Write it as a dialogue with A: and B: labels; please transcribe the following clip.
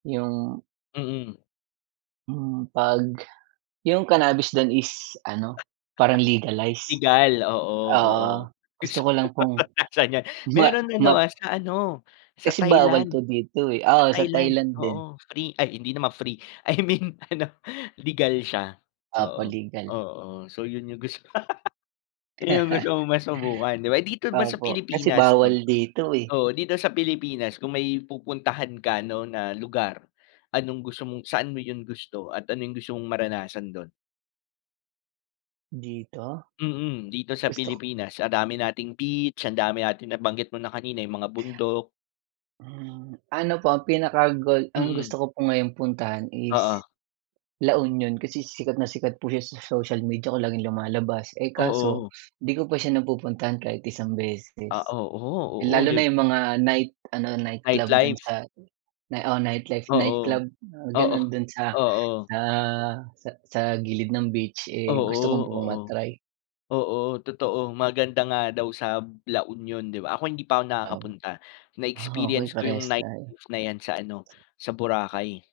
A: Yung
B: Mm.
A: Mm, 'pag yung cannabis dun is ano, parang legalize?
B: Legal. Oo, oo.
A: Oo, gusto ko lang pong
B: Saan 'yan?
A: ma
B: Meron ano,
A: mat
B: ah, sa ano, sa
A: Kasi bawal
B: Thailand.
A: po dito, eh.
B: Sa
A: Oo, sa
B: Thailand,
A: Thailand din.
B: oo, free ay hindi naman free. I mean ano, legal siya,
A: Opo,
B: oo,
A: legal.
B: oo. So yun yung gusto. Ayun yung gusto mong masubukan di ba? Dito ba sa
A: Opo. Kasi
B: Pilipinas 'no?
A: bawal dito, eh.
B: Oo, dito sa Pilipinas kung may pupuntahan ka 'no na lugar, anong gusto mong saan mo yung gusto at ano yung gusto mong maranasan dun?
A: Dito?
B: Mm, dito sa
A: Gusto k
B: Pilipinas. Ang dami nating beach, ang dami natin nabanggit mo kanina, yung mga bundok.
A: Hmm, ano po, ang pinaka goal ang
B: Mm.
A: gusto ko po ngayong puntahan is
B: Oo.
A: La Union kasi sikat na sikat po siya sa social media ko, laging lumalabas. Eh, kaso
B: Oo.
A: di ko pa siya napupuntahan kahit isang
B: Ah,
A: beses.
B: oo, oo,
A: Lalo
B: di
A: na yung mga night ano, nightclub dun
B: Nightlife?
A: sa oo, nightlife
B: Oo.
A: nightclub,
B: Oo.
A: gano'n dun sa
B: Oo.
A: sa sa sa gilid ng beach, eh, gusto ko
B: Oo,
A: pong
B: oo.
A: ma-try.
B: Oo, totoo. Maganda nga daw sa La Union, di ba? Ako hindi pa ako
A: Ah.
B: nakakapunta.
A: Ah, okey,
B: Na-experience ko yung
A: parehas tayo.
B: nightlife na 'yan sa ano, sa Boracay.